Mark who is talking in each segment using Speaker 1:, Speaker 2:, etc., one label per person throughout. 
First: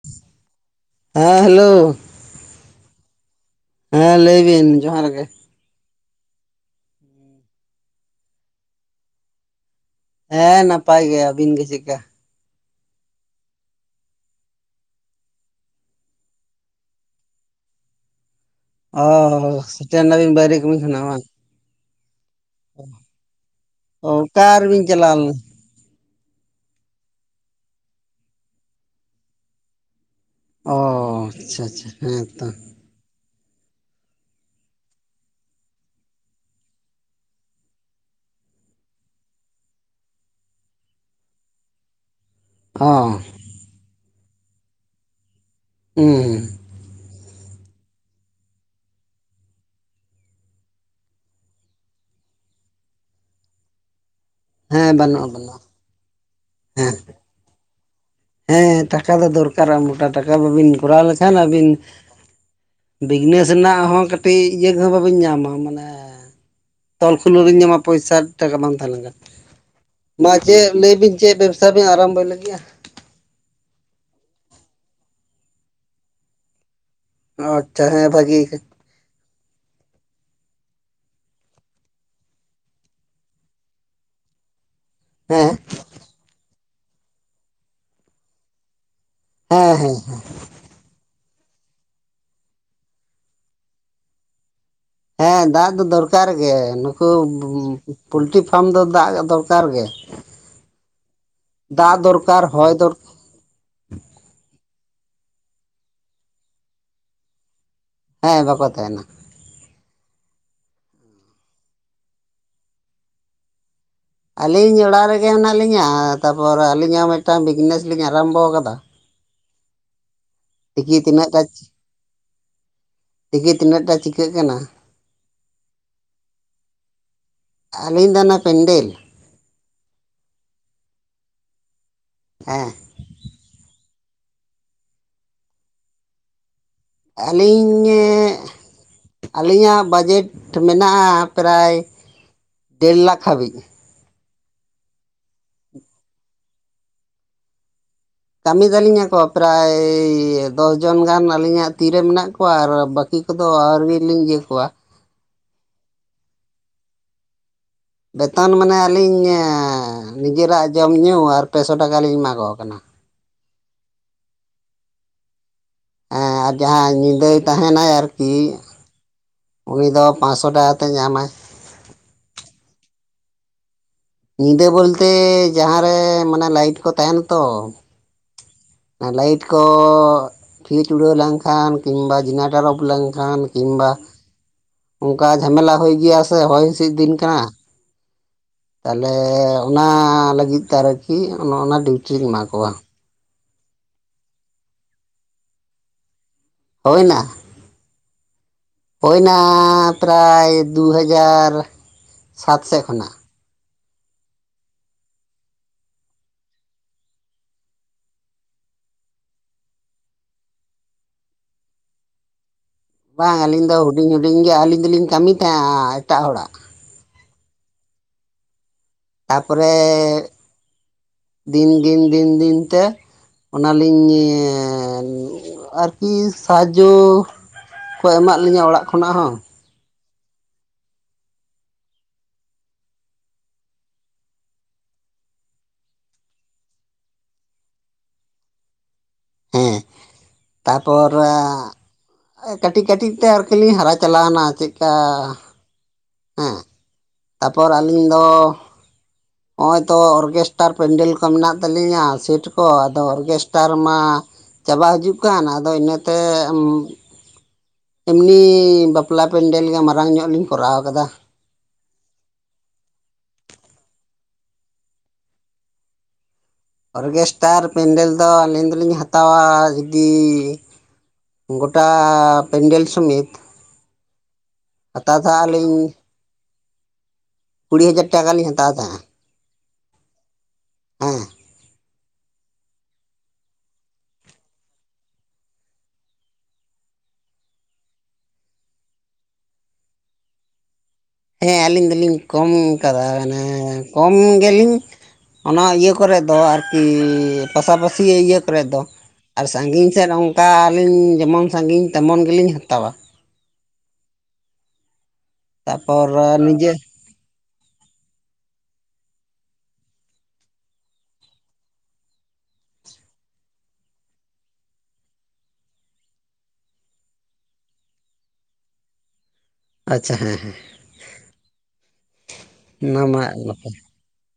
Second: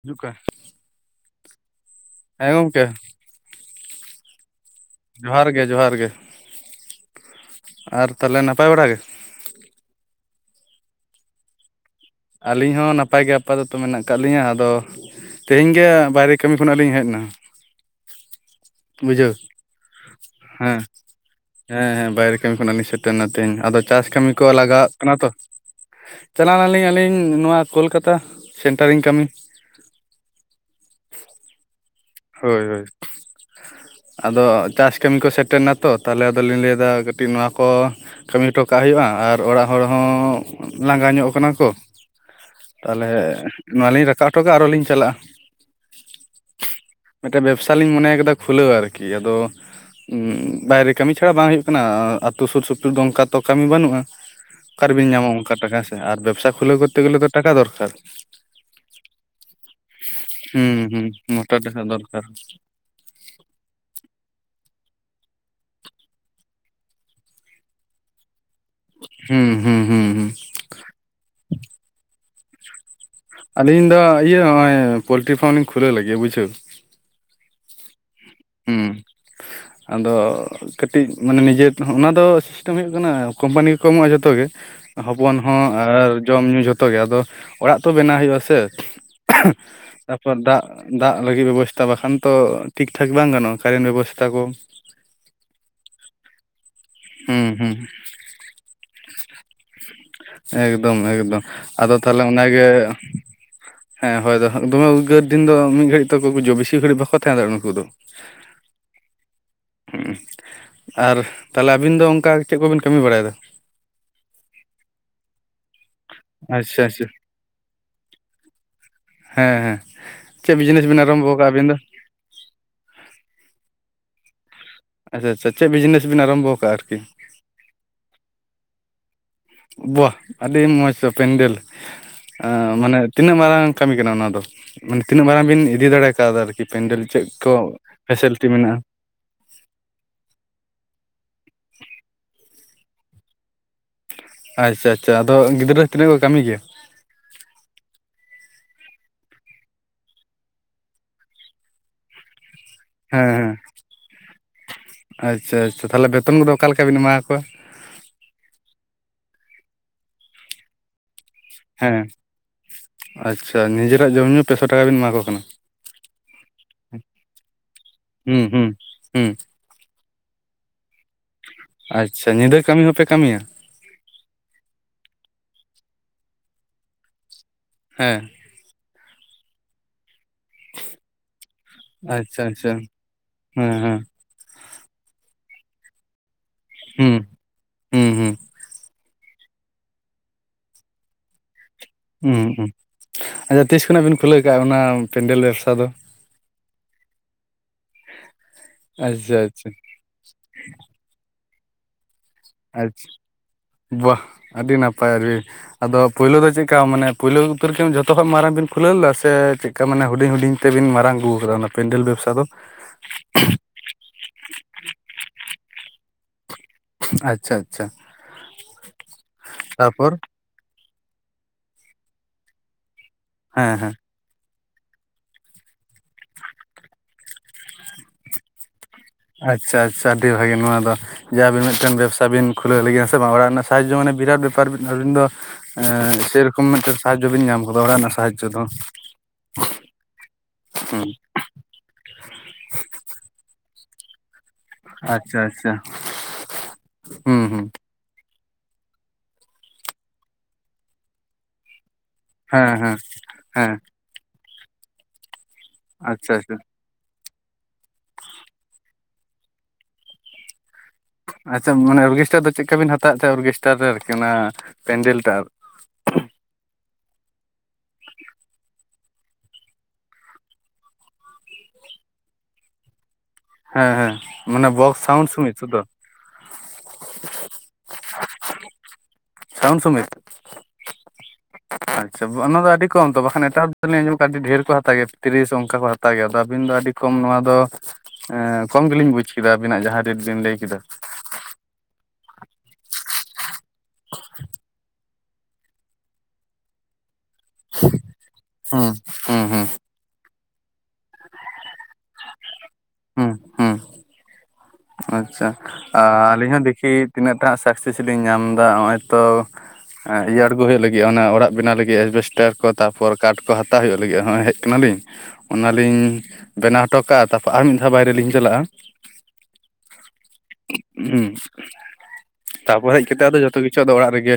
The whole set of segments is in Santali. Speaker 1: ᱦᱤᱡᱩᱜ ᱠᱟᱱ
Speaker 2: ᱦᱮᱸ ᱦᱮᱞᱳ
Speaker 1: ᱦᱮᱸ ᱜᱚᱝᱠᱮ
Speaker 2: ᱦᱮᱸ ᱞᱟᱹᱭ ᱵᱤᱱ
Speaker 1: ᱡᱚᱦᱟᱨ ᱜᱮ ᱡᱚᱦᱟᱨ ᱜᱮ ᱟᱨ ᱛᱟᱦᱚᱞᱮ ᱱᱟᱯᱟᱭ ᱵᱟᱲᱟ ᱜᱮ
Speaker 2: ᱦᱮᱸ ᱱᱟᱯᱟᱭ ᱜᱮ ᱟᱹᱵᱤᱱ ᱜᱮ ᱪᱮᱫᱠᱟ
Speaker 1: ᱟᱹᱞᱤᱧ ᱦᱚᱸ ᱱᱟᱯᱟᱭ ᱜᱮ ᱟᱯᱟᱛᱚᱛᱚ ᱢᱮᱱᱟᱜ ᱟᱠᱟᱫ ᱞᱤᱧᱟᱹ ᱟᱫᱚ ᱛᱮᱦᱮᱧ ᱜᱮ ᱵᱟᱭᱨᱮ ᱠᱟᱹᱢᱤ ᱠᱷᱚᱱᱟᱜ ᱞᱤᱧ ᱦᱮᱡ ᱮᱱᱟ ᱵᱩᱡᱷᱟᱹᱣ
Speaker 2: ᱚ ᱥᱮᱴᱮᱨ ᱮᱱᱟᱵᱤᱱ ᱵᱟ, ᱭᱨᱮ ᱠᱟ, ᱢᱤ
Speaker 1: ᱦᱮᱸ
Speaker 2: ᱠᱷᱚᱱᱟᱜ
Speaker 1: ᱦᱮᱸ ᱦᱮᱸ ᱵᱟᱭᱨᱮ ᱠᱟᱹᱢᱤ ᱠᱷᱚᱱᱟᱜ ᱞᱤᱧ ᱥᱮᱴᱮᱨ ᱮᱱᱟ ᱛᱮᱦᱮᱧ ᱟᱫᱚ ᱪᱟᱥ
Speaker 2: ᱚ
Speaker 1: ᱠᱟᱹᱢᱤ ᱠᱚ
Speaker 2: ᱚᱠᱟ ᱨᱮᱵᱤᱱ
Speaker 1: ᱞᱟᱜᱟᱣᱟᱜ ᱠᱟᱱᱟ
Speaker 2: ᱪᱟᱞᱟᱣ
Speaker 1: ᱛᱚ
Speaker 2: ᱞᱮᱱᱟ
Speaker 1: ᱪᱟᱞᱟᱣ ᱮᱱᱟᱞᱤᱧ ᱟᱹᱞᱤᱧ ᱱᱚᱣᱟ ᱠᱳᱞᱠᱟᱛᱟ ᱥᱮᱱᱴᱟᱨᱤᱧ ᱠᱟᱹᱢᱤ
Speaker 2: ᱚᱻ ᱟᱪᱪᱷᱟ ᱟᱪᱪᱷᱟ ᱦᱮᱸᱛᱚ
Speaker 1: ᱦᱳᱭ ᱦᱳᱭ ᱟᱫᱚ ᱪᱟᱥ ᱠᱟᱹᱢᱤ ᱠᱚ ᱥᱮᱴᱮᱨᱮ ᱮᱱᱟ ᱛᱚ ᱛᱟᱦᱚᱞᱮ ᱟᱫᱚᱞᱤᱧ ᱞᱟᱹᱭᱫᱟ ᱠᱟᱹᱴᱤᱡ ᱱᱚᱣᱟ ᱠᱚ ᱠᱟᱹᱢᱤ ᱦᱚᱴᱚ ᱠᱟᱜ ᱦᱩᱭᱩᱜᱼᱟ ᱟᱨ ᱚᱲᱟᱜ ᱦᱚᱲ ᱦᱚᱸ ᱞᱟᱸᱜᱟ ᱧᱚᱜ ᱠᱟᱱᱟ ᱠᱚ
Speaker 2: ᱚ
Speaker 1: ᱛᱟᱦᱚᱞᱮ ᱱᱚᱣᱟ ᱞᱤᱧ ᱨᱟᱠᱟᱵ ᱦᱚᱴᱚ ᱠᱟᱜᱼᱟ ᱟᱨᱚ ᱞᱤᱧ ᱪᱟᱞᱟᱜᱼᱟ
Speaker 2: ᱦᱮᱸ
Speaker 1: ᱢᱮᱫᱴᱮᱱ ᱵᱮᱵᱥᱟ ᱞᱤᱧ ᱢᱚᱱᱮ ᱠᱟᱫᱟ ᱠᱷᱩᱞᱟᱹᱣ ᱟᱨᱠᱤ ᱟᱫᱚ᱾ ᱦᱩ ᱵᱟᱭᱨᱮ ᱠᱟᱹᱢᱤ ᱪᱷᱟᱲᱟ ᱵᱟᱝ ᱦᱩᱭᱩᱜ ᱠᱟᱱᱟ ᱟᱹᱛᱩ ᱥᱩᱨ ᱥᱩᱯᱩᱨ ᱫᱚ ᱚᱱᱠᱟ ᱛᱚ ᱠᱟᱹᱢᱤ ᱵᱟᱹᱱᱩᱜᱼᱟ᱾
Speaker 2: ᱦᱮᱸ
Speaker 1: ᱚᱠᱟᱨᱮ ᱵᱤᱱ
Speaker 2: ᱵᱟᱹᱱᱩᱜᱼᱟ
Speaker 1: ᱧᱟᱢᱟᱼᱟ ᱚᱱᱠᱟ
Speaker 2: ᱵᱟᱹᱱᱩᱜᱼᱟ
Speaker 1: ᱴᱟᱠᱟ ᱥᱮ ᱟᱨ ᱵᱮᱵᱽᱥᱟ ᱠᱷᱩᱞᱟᱹᱣ
Speaker 2: ᱦᱮᱸ
Speaker 1: ᱠᱚᱨᱛᱮ ᱜᱮᱞᱮ ᱫᱚ ᱴᱟᱠᱟ ᱫᱚᱨᱠᱟᱨ᱾
Speaker 2: ᱦᱮᱸ ᱴᱟᱠᱟ ᱫᱚ ᱫᱚᱨᱠᱟᱨᱟ ᱢᱳᱴᱟ ᱴᱟᱠᱟ ᱵᱟᱹᱵᱤᱱ
Speaker 1: ᱦᱩᱸ
Speaker 2: ᱠᱚᱨᱟᱣ
Speaker 1: ᱦᱩᱸ
Speaker 2: ᱞᱮᱠᱷᱟᱱ
Speaker 1: ᱢᱚᱴᱟ
Speaker 2: ᱟᱹᱵᱤᱱ
Speaker 1: ᱴᱟᱠᱟ ᱫᱚᱨᱠᱟᱨ
Speaker 2: ᱵᱤᱜᱽᱱᱮᱥ ᱨᱮᱱᱟᱜ ᱦᱚᱸ ᱠᱟᱹᱴᱤᱡ ᱤᱭᱟᱹ ᱠᱚᱦᱚᱸ ᱵᱟᱵᱮᱱ ᱧᱟᱢᱟ ᱢᱟᱱᱮ ᱛᱚᱞ ᱠᱷᱩᱞᱟᱹ ᱨᱤ ᱧᱟᱢᱟ ᱯᱚᱭᱥᱟ ᱴᱟᱠᱟ ᱵᱟᱝ
Speaker 1: ᱦᱩᱸ ᱦᱩᱸ ᱦᱩᱸ
Speaker 2: [unintelligible]
Speaker 1: ᱦᱩᱸ
Speaker 2: ᱢᱟ ᱪᱮᱫ ᱞᱟᱹᱭ ᱵᱤᱱ ᱪᱮᱫ ᱵᱮᱵᱥᱟ ᱵᱤᱱ ᱟᱨᱟᱢ ᱵᱚᱭ ᱞᱟᱹᱜᱤᱫᱼᱟ?
Speaker 1: ᱟᱹᱞᱤᱧ ᱫᱚ ᱤᱭᱟᱹ ᱦᱚᱜᱼᱚᱭ ᱯᱳᱚᱞᱴᱨᱤ ᱯᱷᱟᱨᱢ ᱞᱤᱧ ᱠᱷᱩᱞᱟᱹᱣ ᱞᱟ. ᱜᱤᱫ ᱵᱩᱡᱷᱟᱹᱣ᱾
Speaker 2: ᱟᱪᱪᱷᱟ ᱦᱮᱸ ᱵᱷᱟᱹᱜᱤ ᱜᱮ ᱾
Speaker 1: ᱦᱩᱸ ᱟᱫᱚ ᱠᱟᱹᱴᱤᱡ ᱢᱟᱱᱮ ᱱᱤᱡᱮ ᱛᱮ ᱫᱚ, ᱚᱱᱟ ᱫᱚ ᱥᱤᱥᱴᱮᱢ ᱦᱩᱭᱩᱜ ᱠᱟᱱᱟ ᱠᱳᱢᱯᱟᱱᱤ ᱜᱮ ᱠᱚ ᱮᱢᱚᱜᱼᱟ ᱡᱚᱛᱚ ᱜᱮ᱾ ᱦᱚᱯᱚᱱ
Speaker 2: ᱦᱮᱸ
Speaker 1: ᱦᱚᱸ ᱟᱨ ᱡᱚᱢ ᱧᱩ ᱡᱷᱚᱛᱚ ᱜᱮ ᱟᱫᱚ ᱚᱲᱟᱜ ᱛᱚ ᱵᱮᱱᱟᱣ ᱦᱩᱭᱩᱜ ᱟ ᱥᱮ᱾
Speaker 2: ᱦᱮᱸ
Speaker 1: [unintelligible] ᱛᱟᱯᱚᱨ ᱫᱟᱜ ᱫᱟᱜ ᱞᱟᱹᱜᱤᱫ ᱵᱮᱵᱚᱥᱛᱟ ᱵᱟᱠᱷᱟᱱ ᱛᱚ ᱴᱷᱤᱠ ᱴᱷᱟᱹᱠ ᱵᱟᱝ ᱜᱟᱱᱚᱜᱼᱟ ᱠᱟᱨᱮᱱᱴ ᱵᱮᱵᱚᱥᱛᱷᱟ ᱠᱚ-᱾
Speaker 2: ᱦᱮᱸ ᱫᱟᱜ ᱫᱚ ᱫᱚᱨᱠᱟᱨ ᱜᱮ ᱾
Speaker 1: ᱦᱩᱸ ᱦᱩᱸ
Speaker 2: [unintelligible] ᱯᱳᱞᱴᱤ ᱯᱷᱟᱨᱢ ᱫᱚ ᱫᱟᱜ ᱫᱚᱨᱠᱟᱨ ᱜᱮ᱾
Speaker 1: ᱮᱠᱫᱚᱢ ᱮᱠᱫᱚᱢ ᱟᱫᱚ
Speaker 2: ᱫᱟᱜ
Speaker 1: ᱛᱟᱦᱞᱮ
Speaker 2: ᱫᱚᱨᱠᱟᱨ
Speaker 1: ᱚᱱᱟᱜᱮ
Speaker 2: ᱦᱚᱭ ᱫᱚᱨᱠᱟᱨ
Speaker 1: ᱦᱮᱸ ᱦᱳᱭ ᱫᱚ ᱫᱚᱢᱮ ᱩᱫᱽᱜᱟᱹᱨ ᱫᱤᱱ ᱫᱚ ᱢᱤᱫ ᱜᱷᱟᱹᱲᱤᱡ ᱛᱮᱠᱚ ᱜᱩᱡᱩᱜ-ᱟ, ᱵᱤᱥᱤ ᱜᱷᱟᱹᱲᱤᱡ ᱵᱟᱠᱚ ᱛᱟᱦᱮᱸ ᱫᱟᱲᱮᱭᱟᱜᱼᱟ ᱩᱱᱠᱩ ᱫᱚ᱾
Speaker 2: ᱦᱮᱸ ᱵᱟᱠᱚ ᱛᱟᱦᱮᱱᱟ᱾
Speaker 1: ᱦᱩᱸ ᱟᱨ ᱛᱟᱦᱚᱞᱮ ᱟᱵᱤᱱ ᱫᱚ ᱚᱱᱠᱟ ᱪᱮᱫ ᱠᱚᱵᱮᱱ ᱠᱟᱹᱢᱤ ᱵᱟᱲᱟᱭ ᱮᱫᱟ?
Speaker 2: ᱟᱹᱞᱤᱧ ᱚᱲᱟᱜ ᱨᱮᱜᱮ ᱦᱮᱱᱟᱜ ᱞᱤᱧᱟ, ᱛᱟᱯᱚᱨ
Speaker 1: ᱟᱪᱪᱷᱟ
Speaker 2: ᱟᱹᱞᱤᱧ
Speaker 1: ᱟᱪᱪᱷᱟ
Speaker 2: ᱦᱚᱸ ᱢᱤᱫᱴᱟᱝ ᱵᱤᱡᱽᱱᱮᱥ ᱞᱤᱧ ᱟᱨᱟᱢᱵᱚ ᱟᱠᱟᱫᱟ᱾
Speaker 1: ᱦᱮᱸ ᱦᱮᱸ ᱪᱮᱫ ᱵᱤᱡᱽᱱᱮᱥ
Speaker 2: ᱫᱤᱠᱷᱤ
Speaker 1: ᱵᱤᱱ
Speaker 2: ᱛᱤᱱᱟᱹᱜ
Speaker 1: ᱟᱨᱟᱢᱵᱚ
Speaker 2: ᱴᱟᱜ,
Speaker 1: ᱟᱠᱟᱫᱼᱟ ᱟᱹᱵᱤᱱ ᱫᱚ
Speaker 2: ᱫᱤᱠᱷᱤ ᱛᱤᱱᱟᱹᱜ ᱴᱟᱜ ᱪᱤᱠᱟᱹᱜ ᱠᱟᱱᱟ᱾
Speaker 1: ᱟᱪᱪᱷᱟ ᱟᱪᱪᱷᱟ, ᱪᱮᱫ ᱵᱤᱡᱽᱱᱮᱥ ᱵᱤᱱ ᱟᱨᱚᱢᱵᱷᱚ ᱟᱠᱟᱜ-ᱟ ᱟᱨ ᱠᱤ?
Speaker 2: ᱟᱞᱤᱧ ᱫᱚ ᱚᱱᱟ ᱯᱮᱱᱰᱮᱞ,
Speaker 1: ᱵᱟᱦ! ᱟᱹᱰᱤ ᱢᱚᱸᱡᱽ ᱛᱚ ᱯᱮᱱᱰᱮᱞ ᱟ
Speaker 2: ᱦᱮᱸ
Speaker 1: ᱢᱟᱱᱮ ᱛᱤᱱᱟᱹᱜ ᱢᱟᱨᱟᱝ ᱠᱟᱹᱢᱤ ᱠᱟᱱᱟ ᱚᱱᱟ ᱫᱚ? ᱢᱟᱱᱮ ᱛᱤᱱᱟᱹᱜ ᱢᱟᱨᱟᱝ ᱵᱤᱱ ᱤᱫᱤ ᱫᱟᱲᱮ ᱠᱟᱣᱫᱟ ᱟᱨ ᱠᱤ᱾ ᱯᱮᱱᱰᱮᱞ ᱪᱮᱫ ᱠᱚ
Speaker 2: ᱟᱹᱞᱤᱧ
Speaker 1: ᱯᱷᱮᱥᱮᱞᱤᱴᱤ ᱢᱮᱱᱟᱜᱼᱟ?
Speaker 2: ᱟᱹᱞᱤᱧᱟᱜ ᱵᱟᱡᱮᱴ ᱢᱮᱱᱟᱜᱼᱟ ᱯᱨᱟᱭ ᱰᱮᱲ ᱞᱟᱠᱷ ᱦᱟᱹᱵᱤᱡ᱾
Speaker 1: ᱟᱪᱪᱷᱟ ᱟᱪᱪᱷᱟ ᱟᱫᱚ ᱜᱤᱫᱽᱨᱟᱹ ᱛᱤᱱᱟᱹᱜ ᱠᱚ ᱠᱟᱹᱢᱤ ᱜᱮᱭᱟ?
Speaker 2: ᱠᱟᱹᱢᱤ ᱛᱟᱞᱤᱧᱟ ᱠᱚ ᱯᱨᱟᱭ ᱫᱚᱥ ᱡᱚᱱ ᱜᱟᱱ ᱟᱹᱞᱤᱧᱟᱜ ᱛᱤᱨᱮ ᱢᱮᱱᱟᱜ ᱠᱚᱣᱟ ᱟᱨ ᱵᱟᱹᱠᱤ
Speaker 1: ᱦᱮᱸ
Speaker 2: ᱠᱚᱫᱚ
Speaker 1: ᱦᱮᱸ
Speaker 2: ᱟᱣᱨᱤᱞᱤᱧ ᱤᱭᱟᱹ ᱠᱚᱣᱟ᱾
Speaker 1: ᱟᱪᱪᱷᱟ ᱟᱪᱪᱷᱟ, ᱛᱟᱦᱚᱞᱮ ᱵᱮᱛᱚᱱ ᱠᱚᱫᱚ ᱚᱠᱟᱞᱮᱠᱟ ᱵᱤᱱ ᱮᱢᱟ ᱠᱚᱣᱟ?
Speaker 2: ᱵᱮᱛᱚᱱ ᱢᱟᱱᱮ ᱟᱹᱞᱤᱧ ᱮ ᱱᱤᱡᱮᱨᱟᱜ ᱡᱚᱢ ᱧᱩ ᱟᱨ ᱯᱮ ᱥᱚ
Speaker 1: ᱦᱮᱸ
Speaker 2: ᱴᱟᱠᱟᱞᱤᱧ ᱮᱢᱟ ᱠᱚ ᱠᱟᱱᱟ᱾
Speaker 1: ᱟᱪᱪᱷᱟ ᱱᱤᱡᱮᱨᱟᱜ ᱡᱚᱢᱼᱧᱩ ᱯᱮᱥᱚ ᱴᱟᱠᱟ ᱵᱮᱱ ᱮᱢᱟ ᱠᱚ ᱠᱟᱱᱟ᱾
Speaker 2: ᱮ ᱡᱟᱦᱟᱸᱭ ᱧᱤᱫᱟ. ᱭ ᱛᱟᱦᱮᱱᱟᱭ ᱟᱨ ᱠᱤ
Speaker 1: ᱦᱩᱸ ᱦᱩᱸ ᱦᱩᱸ
Speaker 2: ᱩᱱᱤ ᱫᱚ ᱯᱟᱸᱥᱥᱚ ᱴᱟᱠᱟ ᱠᱟᱛᱮᱭ ᱧᱟᱢᱟᱭ᱾
Speaker 1: ᱟᱪᱪᱷᱟ ᱧᱤᱫᱟᱹ ᱠᱟᱹᱢᱤ ᱦᱚᱸᱯᱮ ᱠᱟᱹᱢᱤᱭᱟ?
Speaker 2: ᱧᱤᱫᱟᱹ ᱵᱚᱞᱛᱮ ᱡᱟᱦᱟᱸ ᱨᱮ ᱢᱟᱱᱮ ᱞᱟᱭᱤᱴ ᱠᱚ ᱛᱟᱦᱮᱱᱟ ᱛᱚ᱾
Speaker 1: ᱦᱮᱸ
Speaker 2: ᱞᱟᱤᱴ ᱠᱚ ᱯᱷᱤᱩᱪ ᱩᱬᱟᱹᱣ ᱞᱮᱱ ᱠᱷᱟᱱ ᱠᱤᱢᱵᱟ
Speaker 1: ᱟᱪᱪᱷᱟ
Speaker 2: ᱡᱤᱱᱟᱴᱟᱨ
Speaker 1: ᱟᱪᱪᱷᱟ
Speaker 2: ᱚᱯ ᱞᱮᱱᱠᱷᱟᱱ,
Speaker 1: ᱦᱮᱸ
Speaker 2: ᱠᱤᱢᱵᱟ
Speaker 1: ᱦᱮᱸ
Speaker 2: ᱚᱱᱠᱟ ᱡᱷᱟᱢᱮᱞᱟ ᱦᱳᱭ ᱜᱮᱭᱟ ᱥᱮ ᱦᱚᱭ ᱪᱮᱫ ᱫᱤᱱ
Speaker 1: ᱦᱩᱸ
Speaker 2: ᱠᱟᱱᱟ?
Speaker 1: ᱦᱩᱸ ᱦᱩᱸ
Speaker 2: ᱛᱟᱦᱚᱞᱮ ᱚᱱᱟ ᱞᱟᱹᱜᱤᱫ ᱛᱮ ᱟᱨᱚ ᱠᱤ ᱚᱱᱟ ᱚᱱᱟ ᱰᱤᱩᱴᱤ ᱞᱤᱧ
Speaker 1: ᱩᱸ
Speaker 2: ᱮᱢᱟ
Speaker 1: ᱩᱸ
Speaker 2: ᱠᱚᱣᱟ
Speaker 1: ᱟᱫᱚ ᱛᱤᱥ ᱠᱷᱚᱱᱟᱜ ᱵᱤᱱ ᱠᱷᱩᱞᱟᱹᱣ ᱠᱟᱜᱼᱟ ᱚᱱᱟ ᱯᱮᱱᱰᱮᱞ ᱵᱮᱵᱽᱥᱟ ᱫᱚ?
Speaker 2: ᱦᱳᱭ ᱱᱟ
Speaker 1: [inaudible]
Speaker 2: ᱦᱩᱭᱱᱟ
Speaker 1: ᱟᱪᱪᱷᱟ
Speaker 2: ᱯᱨᱟᱭ ᱫᱩ ᱦᱟᱡᱟᱨ᱾ ᱥᱟᱛ ᱥᱮᱫ ᱠᱷᱚᱱᱟᱜ
Speaker 1: ᱟᱪᱪᱷᱟ ᱵᱟᱦ ᱟᱹᱰᱤ ᱱᱟᱯᱟᱭ ᱨᱮ ᱟᱫᱚ ᱯᱳᱭᱞᱳ ᱫᱚ ᱪᱮᱫᱠᱟ ᱢᱟᱱᱮ ᱯᱳᱭᱞᱳ ᱩᱛᱟᱹᱨ [unintelligible] ᱡᱚᱛᱚᱠᱷᱚᱡ ᱢᱟᱨᱟᱝ ᱵᱤᱱ ᱯᱷᱩᱞᱟᱹᱣ ᱞᱮᱫᱟ ᱥᱮ ᱪᱮ ᱚᱱᱠᱟ ᱢᱟᱱᱮ ᱦᱩᱰᱤᱧ ᱦᱩᱰᱤᱧ ᱛᱮᱵᱤᱱ ᱢᱟᱨᱟᱝ ᱟᱹᱜᱩ ᱠᱟᱫᱟ ᱚᱱᱟ ᱯᱮᱱᱰᱮᱞ ᱵᱮᱵᱥᱟ ᱫᱚ
Speaker 2: ᱵᱟᱝ ᱟᱹᱞᱤᱧ ᱫᱚ ᱦᱩᱰᱤᱧ ᱦᱩᱰᱤᱧ ᱜᱮ ᱟᱹᱞᱤᱧ ᱫᱚᱞᱤᱧ ᱠᱟᱹᱢᱤ ᱛᱟᱦᱮᱸᱜ ᱟ ᱮᱴᱟᱜ ᱦᱚᱲᱟᱜ᱾
Speaker 1: ᱟᱪᱪᱷᱟ ᱟᱪᱪᱷᱟ᱾
Speaker 2: ᱛᱟᱨᱯᱚᱨᱮ
Speaker 1: ᱛᱟᱨᱯᱚᱨ
Speaker 2: ᱫᱤᱱ ᱫᱤᱱ ᱫᱤᱱ ᱫᱤᱱ ᱛᱮ
Speaker 1: ᱦᱮᱸ ᱦᱮᱸ
Speaker 2: ᱚᱱᱟᱞᱤᱧᱻ ᱟᱨᱠᱤ ᱥᱟᱦᱟᱡᱽᱡᱚ ᱠᱚ ᱮᱢᱟᱜ ᱞᱤᱧᱟᱹ ᱚᱲᱟᱜ ᱠᱷᱚᱱᱟᱜ ᱦᱚᱸ
Speaker 1: ᱟᱪᱪᱷᱟ ᱟᱪᱪᱷᱟ ᱟᱹᱰᱤ ᱵᱷᱟᱹᱜᱤ ᱱᱚᱣᱟ ᱫᱚ ᱡᱮ ᱟᱹᱵᱤᱱ ᱢᱤᱫᱴᱮᱱ ᱵᱮᱵᱽᱥᱟ ᱵᱤᱱ ᱠᱷᱩᱞᱟᱹᱣ ᱞᱟᱹᱜᱤᱫ ᱥᱮ ᱵᱟᱝ ᱚᱲᱟᱜ ᱨᱮᱱᱟᱜ ᱥᱟᱦᱟᱡᱚ ᱢᱟᱱᱮ ᱵᱤᱨᱟᱴ ᱵᱮᱯᱟᱨ ᱟᱹᱵᱤᱱ ᱫᱚ ᱥᱮᱨᱚᱠᱚᱢ ᱢᱤᱫᱴᱮᱱ ᱥᱟᱦᱟᱡᱡᱚ ᱵᱮᱱ ᱧᱟᱢ ᱠᱟᱫᱟ ᱚᱲᱟᱜ ᱨᱮᱱᱟᱜ ᱥᱟᱦᱟᱡᱡᱚ ᱫᱚ
Speaker 2: ᱦᱮᱸ
Speaker 1: ᱦᱩᱸ
Speaker 2: ᱛᱟᱯᱚᱨ ᱠᱟᱹᱴᱤᱡ ᱠᱟᱹᱴᱤᱡ ᱛᱮ ᱟᱨᱠᱤ ᱞᱤᱧ ᱦᱟᱨᱟ ᱪᱟᱞᱟᱣᱮᱱᱟ ᱪᱮᱫ
Speaker 1: ᱟᱪᱪᱷᱟ ᱟᱪᱪᱷᱟ᱾
Speaker 2: ᱚᱸᱜ
Speaker 1: ᱦᱩᱸ ᱦᱩᱸ
Speaker 2: ᱛᱟᱯᱚᱨ ᱟᱹᱞᱤᱧ ᱫᱚ ᱦᱚᱜᱼᱚᱭ ᱛᱚ ᱚᱨᱠᱮᱥᱴᱟᱨ ᱯᱮᱱᱰᱮᱞ ᱠᱚ ᱢᱮᱱᱟᱜ ᱛᱟᱹᱞᱤᱧᱟ, ᱥᱮ ᱪᱚᱠᱚ
Speaker 1: ᱦᱮᱸ ᱦᱮᱸ
Speaker 2: ᱟᱫᱚ ᱚᱨᱠᱮᱥᱴᱟᱨ
Speaker 1: ᱦᱮᱸ
Speaker 2: ᱢᱟ ᱪᱟᱵᱟ ᱦᱤᱡᱩᱜ ᱠᱟᱱ ᱟᱫᱚ ᱤᱱᱟᱹᱛᱮ
Speaker 1: ᱟᱪᱪᱷᱟ ᱟᱪᱪᱷᱟ
Speaker 2: ᱮᱢᱱᱤ ᱵᱟᱯᱞᱟ ᱯᱮᱱᱰᱮᱞ ᱜᱮ ᱢᱟᱨᱟᱝ ᱧᱚᱜ ᱞᱤᱧ ᱠᱚᱨᱟᱣ ᱠᱟᱫᱟ᱾
Speaker 1: ᱟᱪᱪᱷᱟ ᱢᱟᱱᱮ ᱚᱨᱜᱮᱥᱴᱟᱨ ᱫᱚ ᱪᱮᱫ ᱞᱮᱠᱟ ᱵᱤᱱ ᱦᱟᱛᱟᱣᱮᱫ ᱛᱟᱦᱮᱸᱫ ᱚᱨᱜᱮᱥᱴᱟᱨ ᱨᱮ ᱟᱨᱠᱤ ᱚᱱᱟ ᱯᱮᱱᱰᱮᱞ ᱴᱟᱜ
Speaker 2: ᱚᱨᱜᱮᱥᱴᱟᱨ ᱯᱮᱱᱰᱮᱞ ᱫᱚ ᱟᱹᱞᱤᱧ ᱫᱚᱞᱤᱧ ᱦᱟᱛᱟᱣᱟ ᱡᱩᱫᱤ ᱜᱚᱴᱟ ᱯᱮᱱᱰᱮᱞ ᱥᱚᱢᱮᱛ
Speaker 1: ᱦᱮᱸ ᱦᱮᱸ ᱢᱟᱱᱮ ᱵᱚᱠᱥ
Speaker 2: ᱦᱟᱛᱟᱣ
Speaker 1: ᱥᱟᱣᱩᱱᱰ
Speaker 2: ᱛᱟᱦᱮᱸ
Speaker 1: ᱥᱩᱢᱮᱛ
Speaker 2: ᱟᱹᱞᱤᱧ
Speaker 1: ᱥᱩᱫᱷᱟᱹ?
Speaker 2: ᱠᱩᱲᱤ ᱦᱟᱡᱟᱨ ᱴᱟᱠᱟ ᱞᱤᱧ ᱦᱟᱛᱟᱣ ᱛᱟᱦᱮᱸᱫ᱾
Speaker 1: ᱥᱟᱣᱩᱱᱰ ᱥᱚᱢᱮᱛ?
Speaker 2: ᱦᱮᱸ
Speaker 1: ᱟᱪᱪᱷᱟ ᱚᱱᱟ ᱫᱚ ᱟᱹᱰᱤ ᱠᱚᱢ ᱛᱚ ᱵᱟᱠᱷᱟᱱ ᱮᱴᱟᱜ ᱦᱚᱲ ᱫᱚᱞᱤᱧ ᱟᱸᱡᱚᱢ ᱠᱟᱜᱼᱟ ᱟᱹᱰᱤ ᱰᱷᱮᱨ ᱠᱚ ᱦᱟᱛᱟᱣ ᱜᱮᱭᱟ ᱛᱤᱨᱤᱥ ᱚᱱᱠᱟ ᱠᱚ ᱦᱟ [unintelligible] ᱛᱚ ᱟᱹᱵᱤᱱ ᱫᱚ ᱟᱹᱰᱤ ᱠᱚᱢ ᱱᱚᱣᱟ ᱫᱚ ᱮᱸ ᱠᱚᱢ ᱜᱮᱞᱤᱧ ᱵᱩᱡ ᱠᱮᱫᱟ ᱟᱵᱤᱱᱟᱜ ᱡᱟᱦᱟᱸ ᱨᱮᱴ ᱵᱤᱱ ᱞᱟᱹᱭ ᱠᱮᱫᱟ᱾
Speaker 2: ᱦᱮᱸ ᱟᱹᱞᱤᱧ ᱫᱚᱞᱤᱧ ᱠᱚᱢ ᱠᱟᱫᱟ, ᱱᱮ ᱠᱚᱢ ᱜᱮᱞᱤᱧ ᱚᱱᱟ ᱤᱭᱟᱹ ᱠᱚᱨᱮ ᱫᱚ ᱟᱨᱠᱤ ᱯᱟᱥᱟᱯᱟᱥᱤ ᱤᱭᱟᱹ ᱠᱚᱨᱮᱫ ᱫᱚ,
Speaker 1: ᱦᱩᱸ ᱦᱩᱸ
Speaker 2: ᱟᱨ
Speaker 1: ᱦᱩᱸ
Speaker 2: ᱥᱟᱺᱜᱤᱧ ᱪᱮᱫ ᱚᱱᱠᱟ ᱟᱹᱞᱤᱧ ᱡᱮᱢᱚᱱ ᱥᱟᱺᱜᱤᱧ ᱛᱮᱢᱚᱱ ᱜᱮᱞᱤᱧ ᱦᱟᱛᱟᱣᱟ
Speaker 1: ᱦᱮᱸ ᱦᱮᱸ᱾ ᱟᱪᱪᱷᱟ
Speaker 2: ᱛᱟᱨᱯᱚᱨ
Speaker 1: ᱟᱹᱞᱤᱧ ᱦᱚᱸ
Speaker 2: ᱱᱤᱡᱮ
Speaker 1: ᱫᱮᱠᱷᱤ ᱛᱤᱱᱟᱹᱜ ᱴᱟ ᱥᱟᱠᱥᱮᱥ ᱞᱤᱧ ᱧᱟᱢ ᱮᱫᱟ, ᱱᱚᱜᱼᱚᱭ ᱛᱚ ᱤᱭᱟᱹ ᱟᱲᱜᱩ ᱦᱩᱭᱩᱜ ᱞᱟᱹᱜᱤᱫ ᱚᱱᱟ ᱚᱲᱟᱜ ᱵᱮᱱᱟᱣ ᱞᱟᱹᱜᱤᱫ ᱮᱰᱵᱮᱥᱴᱟᱨ ᱠᱚ ᱛᱟᱨᱯᱚᱨ ᱠᱟᱴᱷ ᱠᱚ ᱦᱟᱛᱟᱣ ᱦᱩᱭᱩᱜ ᱞᱟᱹᱜᱤᱫ ᱦᱚᱜ-ᱚᱭ ᱦᱮᱡ ᱠᱟᱱᱟᱞᱤᱧ ᱚᱱᱟᱞᱤᱧ ᱵᱮᱱᱟᱣ ᱦᱚᱴᱚ ᱠᱟᱜᱼᱟ, ᱛᱟᱨᱯᱚᱨ ᱟᱨ ᱢᱤᱫ ᱫᱷᱟᱣ ᱵᱟᱭᱨᱮ ᱞᱤᱧ ᱪᱟᱞᱟᱜᱼᱟ᱾
Speaker 2: ᱟᱪᱪᱷᱟ ᱦᱮᱸ ᱦᱮᱸ᱾
Speaker 1: ᱦᱮᱸ ᱛᱟᱨᱯᱚᱨ
Speaker 2: ᱚᱱᱟ
Speaker 1: ᱦᱮᱡ
Speaker 2: ᱢᱟ
Speaker 1: ᱠᱟᱛᱮᱜ ᱟᱫᱚ ᱡᱷᱚᱛᱚ
Speaker 2: ᱱᱟᱯᱟᱭ
Speaker 1: ᱠᱤᱪᱷᱩ ᱟᱫᱚ ᱚᱲᱟᱜ ᱨᱮᱜᱮ